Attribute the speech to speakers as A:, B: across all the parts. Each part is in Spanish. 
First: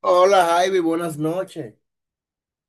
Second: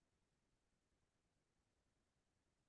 A: Hola Javi, buenas noches.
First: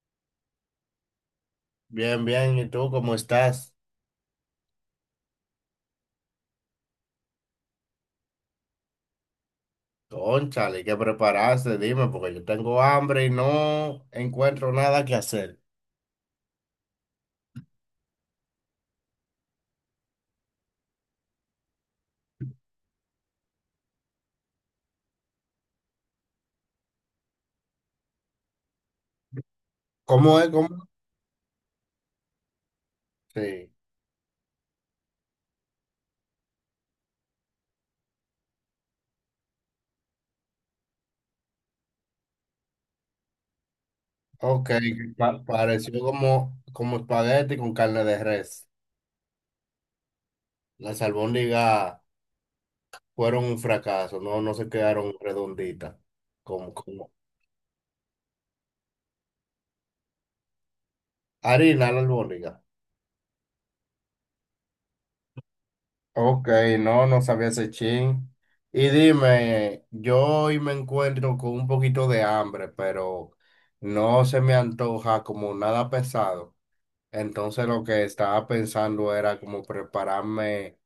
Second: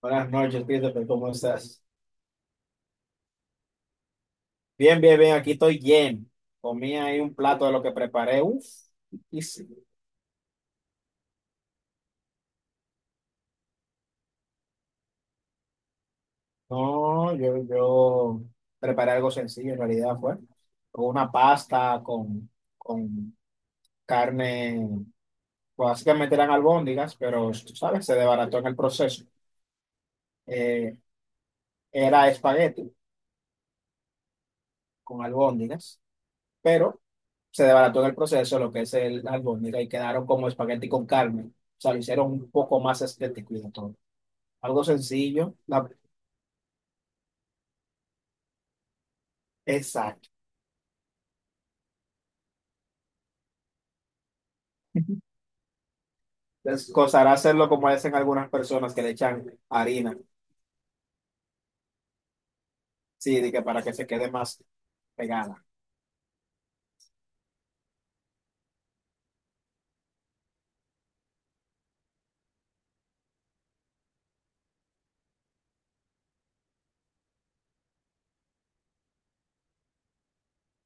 B: Buenas noches, Christopher, ¿cómo estás?
A: Bien, bien, ¿y tú cómo estás?
B: Bien, bien, bien, aquí estoy lleno. Comí ahí un plato de lo que preparé. Uf, y sí.
A: Cónchale, ¿qué preparaste? Dime, porque yo tengo hambre y no encuentro nada que hacer.
B: No, yo preparé algo sencillo en realidad, fue con una pasta, con carne, pues, básicamente eran albóndigas, pero tú sabes, se desbarató en el proceso.
A: ¿Cómo es? ¿Cómo?
B: Eh, Era espagueti
A: Sí,
B: con albóndigas, pero se desbarató en el proceso lo que es el albóndiga y quedaron como espagueti con carne. O sea, lo hicieron un poco más estético y de todo.
A: ok,
B: Algo sencillo.
A: pareció como, como espagueti con carne de res.
B: Exacto.
A: Las albóndigas fueron un fracaso, no, no se quedaron redonditas, como,
B: Les
A: como
B: costará hacerlo como hacen algunas personas que le echan harina.
A: harina la albóndiga.
B: Sí, de que para que se quede más pegada.
A: Ok, no, no sabía ese chin. Y dime, yo hoy me encuentro con un poquito de hambre, pero no se me antoja como nada pesado. Entonces lo que estaba pensando era como prepararme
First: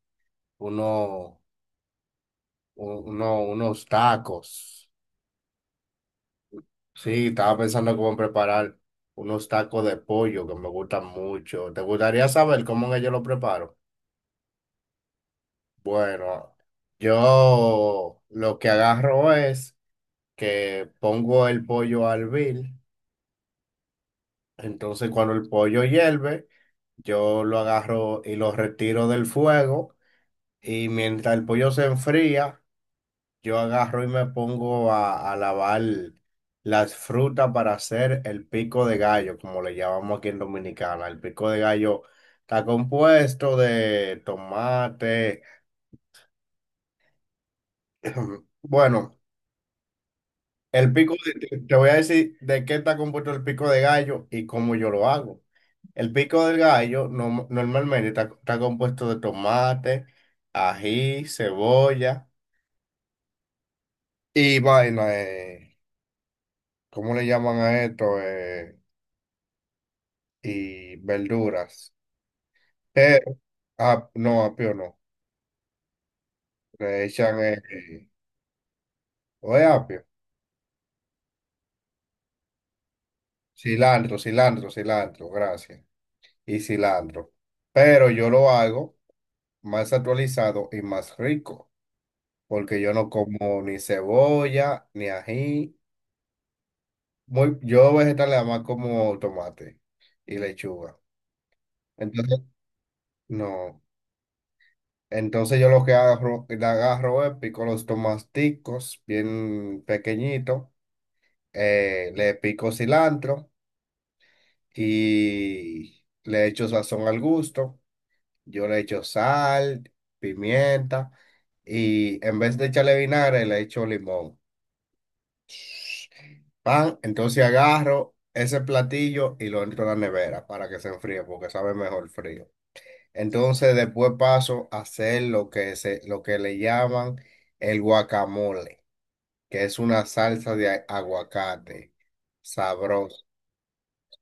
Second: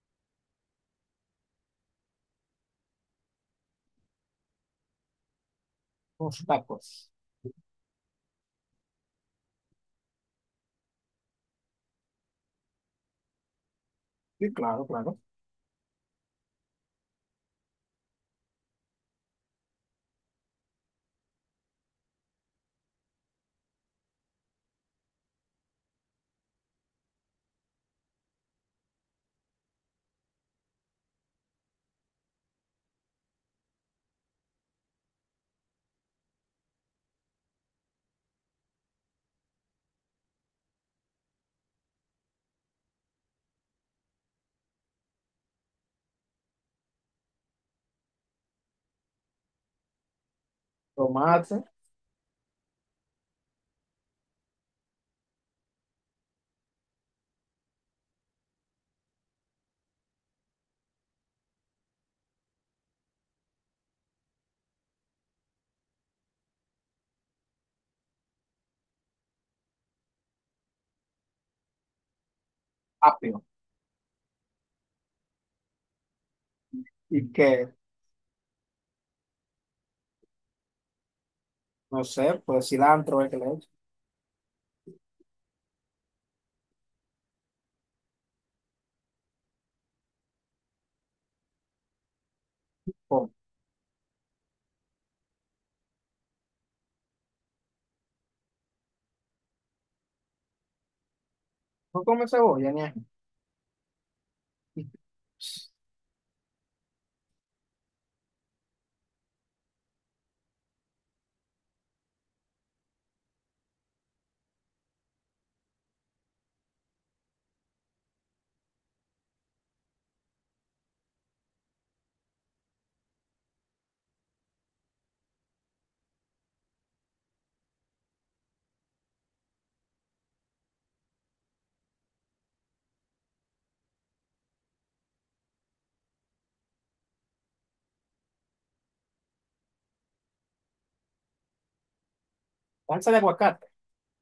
A: uno, unos tacos.
B: Los tacos.
A: Sí, estaba pensando como preparar unos tacos de pollo que me gustan mucho. ¿Te gustaría saber cómo es que yo lo preparo?
B: Sí, claro, claro.
A: Bueno, yo lo que agarro es... que pongo el pollo al vil. Entonces, cuando el pollo hierve, yo lo agarro y lo retiro del fuego. Y mientras el pollo se enfría, yo agarro y me pongo a lavar las frutas para hacer el pico de gallo, como le llamamos aquí en Dominicana. El pico de gallo está compuesto de tomate. Bueno, te
B: Tomate,
A: voy a decir de qué está compuesto el pico de gallo y cómo yo lo hago. El pico del gallo normalmente está compuesto de tomate, ají, cebolla y vaina, ¿cómo le llaman a esto? Y verduras. Pero,
B: apio.
A: ah, no, apio no. Le
B: Y
A: echan,
B: que,
A: ¿o es apio?
B: no sé, pues cilantro, el que le eche.
A: Cilantro, cilantro, cilantro, gracias. Y cilantro. Pero yo lo hago más actualizado y más rico, porque yo no
B: Pon.
A: como ni cebolla, ni ají. Muy, yo vegetal le más como tomate y lechuga.
B: No come
A: Entonces,
B: cebolla ni ají.
A: no. Entonces yo lo que agarro, le agarro es pico los tomaticos bien pequeñitos, le pico cilantro y le echo sazón al gusto. Yo le echo sal, pimienta y en vez de echarle vinagre le echo limón. Pan, entonces agarro ese platillo y lo entro a la nevera para que se enfríe porque sabe mejor frío. Entonces después paso a hacer lo que le llaman el guacamole, que es una salsa de aguacate,
B: Salsa de
A: sabroso,
B: aguacate.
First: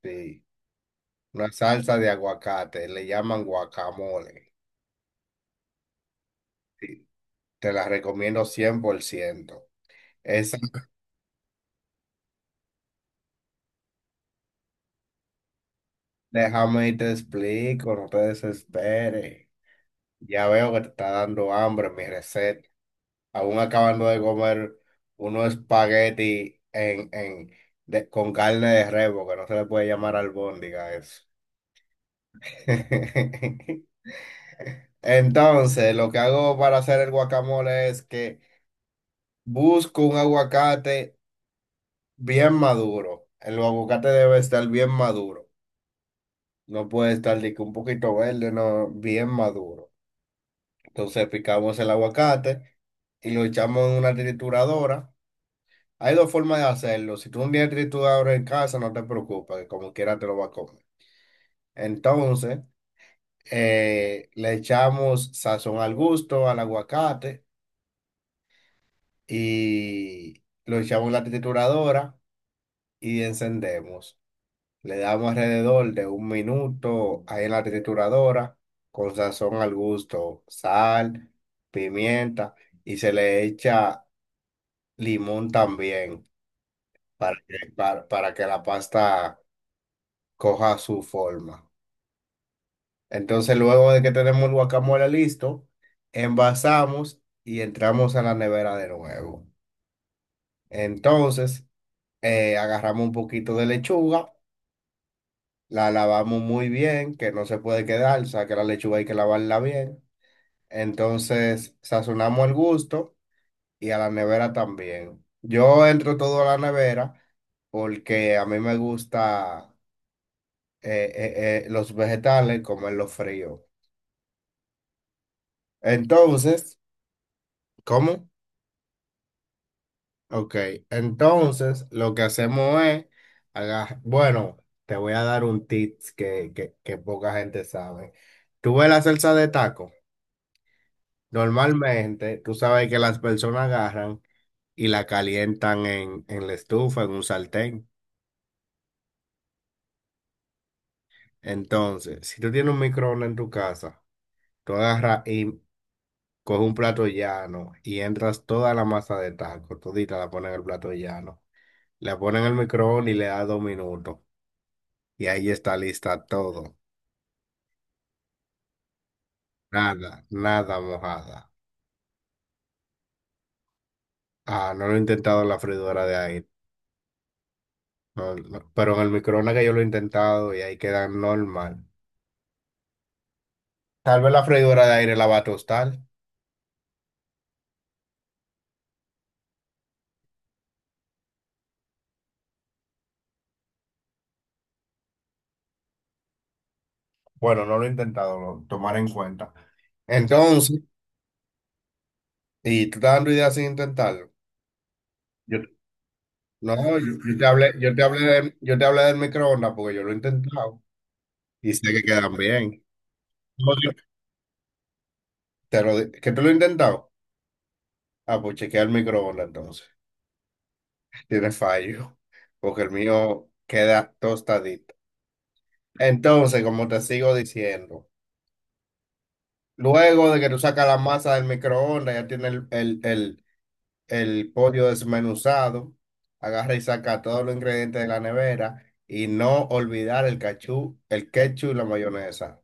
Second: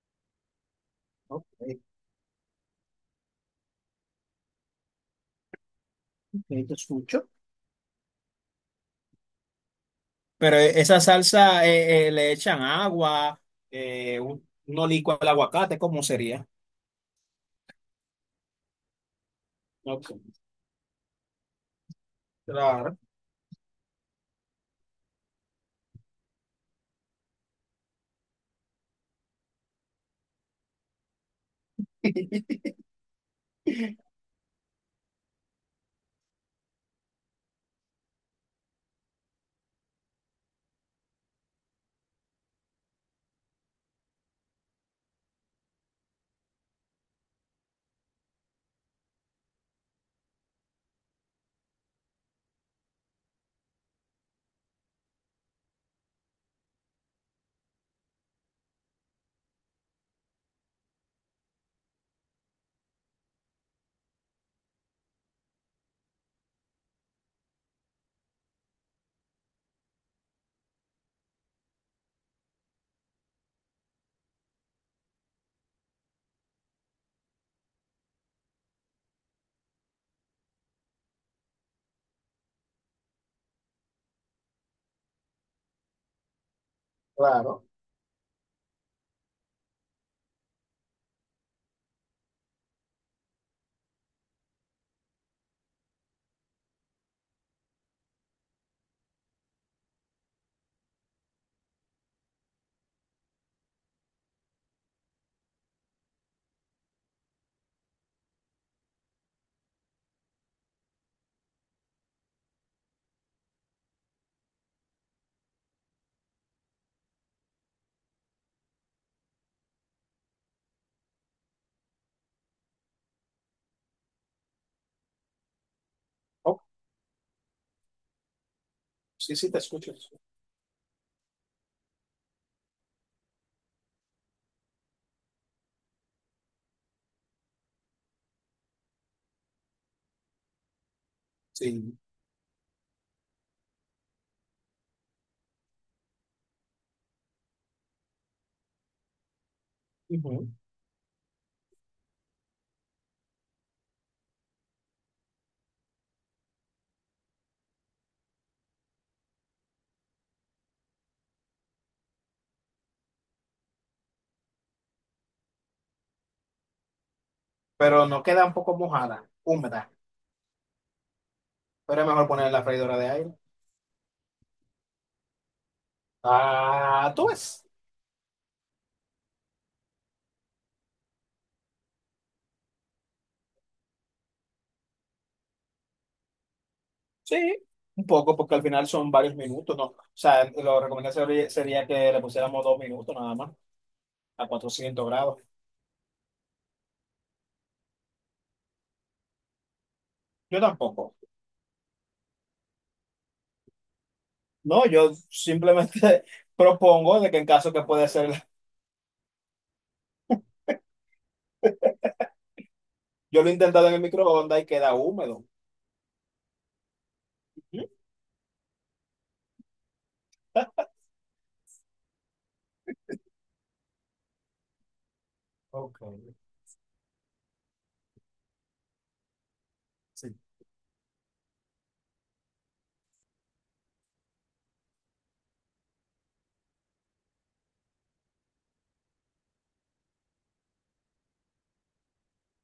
A: sí.
B: Ok,
A: Una
B: ok,
A: salsa de aguacate, le llaman guacamole.
B: te
A: Sí.
B: escucho.
A: Te la recomiendo cien por ciento.
B: Pero
A: Esa,
B: esa salsa le echan agua, uno licua el aguacate, ¿cómo sería?
A: déjame y te explico, no te desesperes.
B: Ok,
A: Ya veo que te está dando hambre mi receta.
B: claro,
A: Aún acabando de comer unos espagueti con carne de rebo, que no se le puede llamar albóndiga a eso. Entonces, lo que hago para hacer el guacamole es que busco un aguacate bien maduro. El aguacate debe estar bien maduro. No puede estar de que un poquito verde, no, bien maduro. Entonces picamos el aguacate y lo echamos en una trituradora. Hay dos formas de hacerlo. Si tú un día tú en casa, no te preocupes, que como quiera te lo va a comer. Entonces, le echamos sazón al gusto, al aguacate, y lo echamos en la trituradora y encendemos. Le damos alrededor de un minuto ahí en la trituradora, con sazón al gusto, sal, pimienta, y se le echa limón también para
B: claro.
A: que, para que la pasta coja su forma. Entonces, luego de que tenemos el guacamole listo, envasamos y entramos a la nevera de nuevo. Entonces, agarramos un poquito de lechuga, la lavamos muy bien, que no se puede quedar, o sea que la lechuga hay que lavarla bien. Entonces, sazonamos al gusto y a la nevera también. Yo entro todo a la nevera porque a mí me gusta los vegetales comerlos fríos.
B: Oh,
A: Entonces, ¿cómo?
B: sí, sí, te escucho.
A: Ok, entonces lo que hacemos es, bueno, te voy a dar un tips que poca gente sabe. Tú ves la salsa de taco,
B: Sí.
A: normalmente tú sabes que las personas agarran y la calientan en la estufa, en un sartén.
B: Ujú.
A: Entonces, si tú tienes un microondas en tu casa, tú agarras y coges un plato llano y entras toda la masa de taco, todita la pones en el plato llano, la pones en el microondas y le das dos minutos. Y ahí está lista todo.
B: ¿Pero no queda un poco mojada, húmeda?
A: Nada, nada mojada.
B: Pero es mejor poner en la freidora de aire.
A: Ah, no lo he intentado en la freidora de aire.
B: Ah, tú ves.
A: No, no, pero en el microondas que yo lo he intentado y ahí queda normal. Tal vez la freidora de aire la va a tostar.
B: Sí, un poco, porque al final son varios minutos, ¿no? O sea, lo recomendable sería, sería que le pusiéramos 2 minutos nada más, a 400 grados.
A: Bueno, no lo he intentado, lo tomaré en cuenta.
B: Yo
A: Entonces,
B: tampoco.
A: ¿y tú estás dando ideas sin intentarlo?
B: No, yo
A: Yo,
B: simplemente
A: no,
B: propongo de
A: yo
B: que
A: te
B: en
A: hablé,
B: caso que puede ser.
A: yo te hablé del microondas porque yo lo he intentado y sé que quedan bien.
B: Yo lo he
A: No,
B: intentado en el microondas y queda húmedo.
A: ¿Que tú lo has intentado?
B: ¿Mm?
A: Ah, pues chequea el microondas entonces. Tiene fallo, porque el mío queda tostadito.
B: Ok,
A: Entonces, como te sigo diciendo, luego
B: sí.
A: de que tú sacas la masa del microondas, ya tienes el pollo desmenuzado, agarra y saca todos los ingredientes de la nevera y no olvidar el cachú, el ketchup y la mayonesa.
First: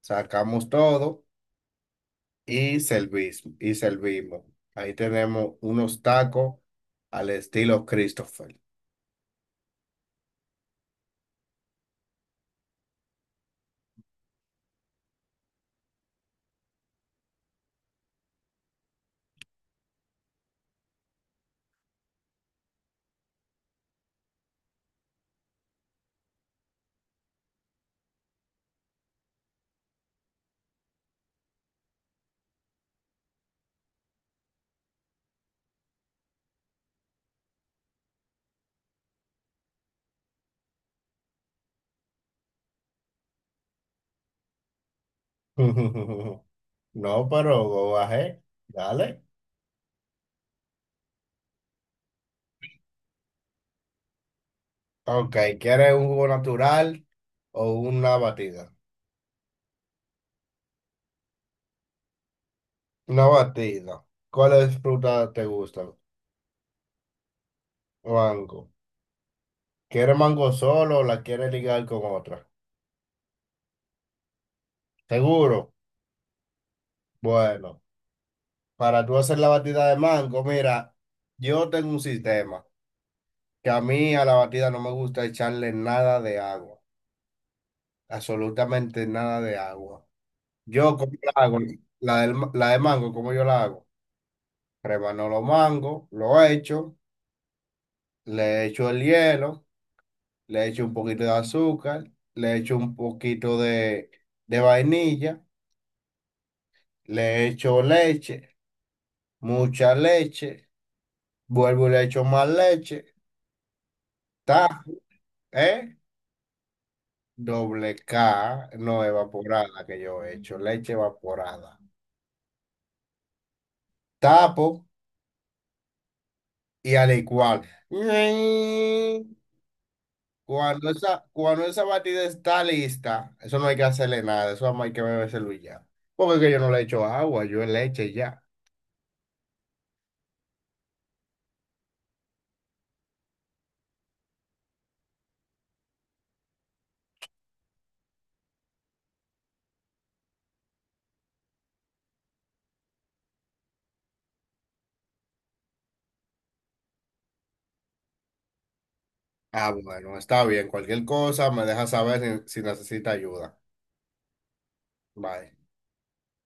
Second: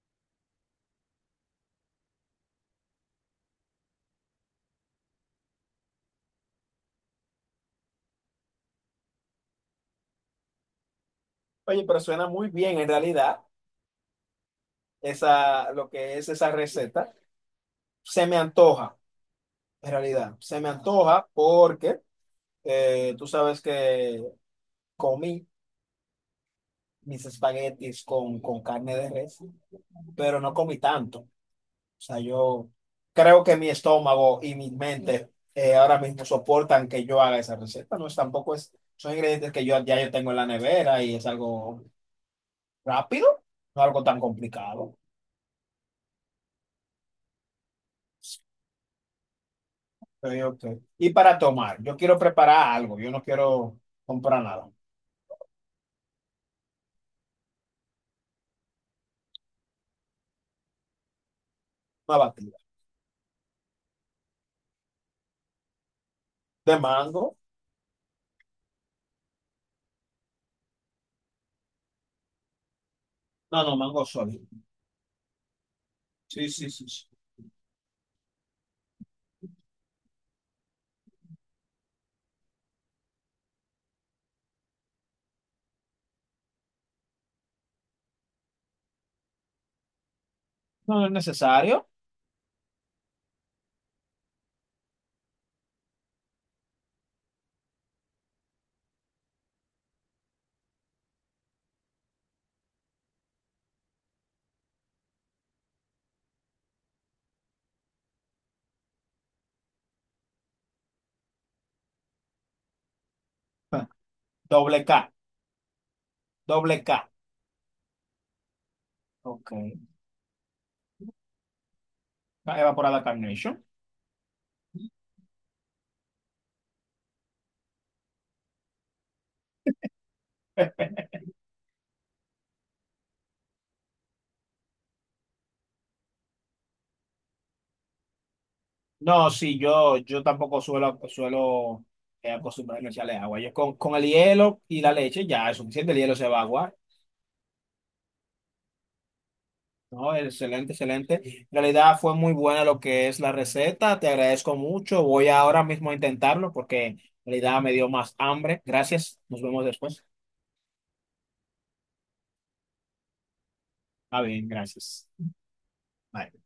A: Sacamos todo y y servimos. Ahí tenemos unos tacos al estilo Christopher.
B: Oye, pero suena muy bien en realidad esa, lo que es esa receta. Se me antoja, en realidad. Se me antoja porque tú sabes que comí mis espaguetis con carne de res, pero no comí tanto. O sea, yo creo que mi estómago y mi mente ahora mismo soportan que yo haga esa receta. No es, tampoco es, son ingredientes que yo ya yo tengo en la nevera y es algo rápido, no algo tan complicado.
A: No, pero go ahead, dale.
B: Ok, ok. Y para tomar, yo quiero preparar algo, yo no quiero comprar nada.
A: Ok, ¿quieres un jugo natural o una batida?
B: Una batida.
A: Una batida. ¿Cuáles frutas te gustan?
B: ¿De mango?
A: Mango. ¿Quieres mango solo o la quieres ligar con otra?
B: No, no, mango sólido.
A: ¿Seguro?
B: Sí, sí, sí, sí.
A: Bueno, para tú hacer la batida de mango, mira, yo tengo un sistema que a mí a la batida no me gusta echarle nada de agua, absolutamente nada de agua. Yo,
B: No, no
A: ¿cómo
B: es
A: la hago?
B: necesario.
A: La de mango, ¿cómo yo la hago? Remano los mangos, lo echo, le echo el hielo. Le echo un poquito de azúcar, le echo un poquito de vainilla, le echo leche, mucha leche, vuelvo y le echo más leche,
B: Ah, Doble
A: ta,
B: K,
A: ¿eh?
B: doble K.
A: Doble K, no
B: Ok.
A: evaporada que yo he hecho, leche evaporada.
B: Ah, Evaporada Carnation.
A: Tapo y al igual. Cuando esa batida está lista, eso no hay que hacerle nada, eso nada más hay que bebérselo y ya. Porque es que yo no le echo agua, yo leche y ya.
B: No, sí, yo tampoco suelo, suelo acostumbrarme a echarle agua. Yo con el hielo y la leche ya es suficiente, el hielo se va a aguar. No, excelente, excelente. En realidad fue muy buena lo que es la receta. Te agradezco mucho. Voy ahora mismo a intentarlo porque en realidad me dio más hambre. Gracias. Nos vemos
A: Ah,
B: después.
A: bueno, está bien. Cualquier cosa me deja saber si necesita ayuda.
B: Ah, bien, gracias.
A: Bye.
B: Bye.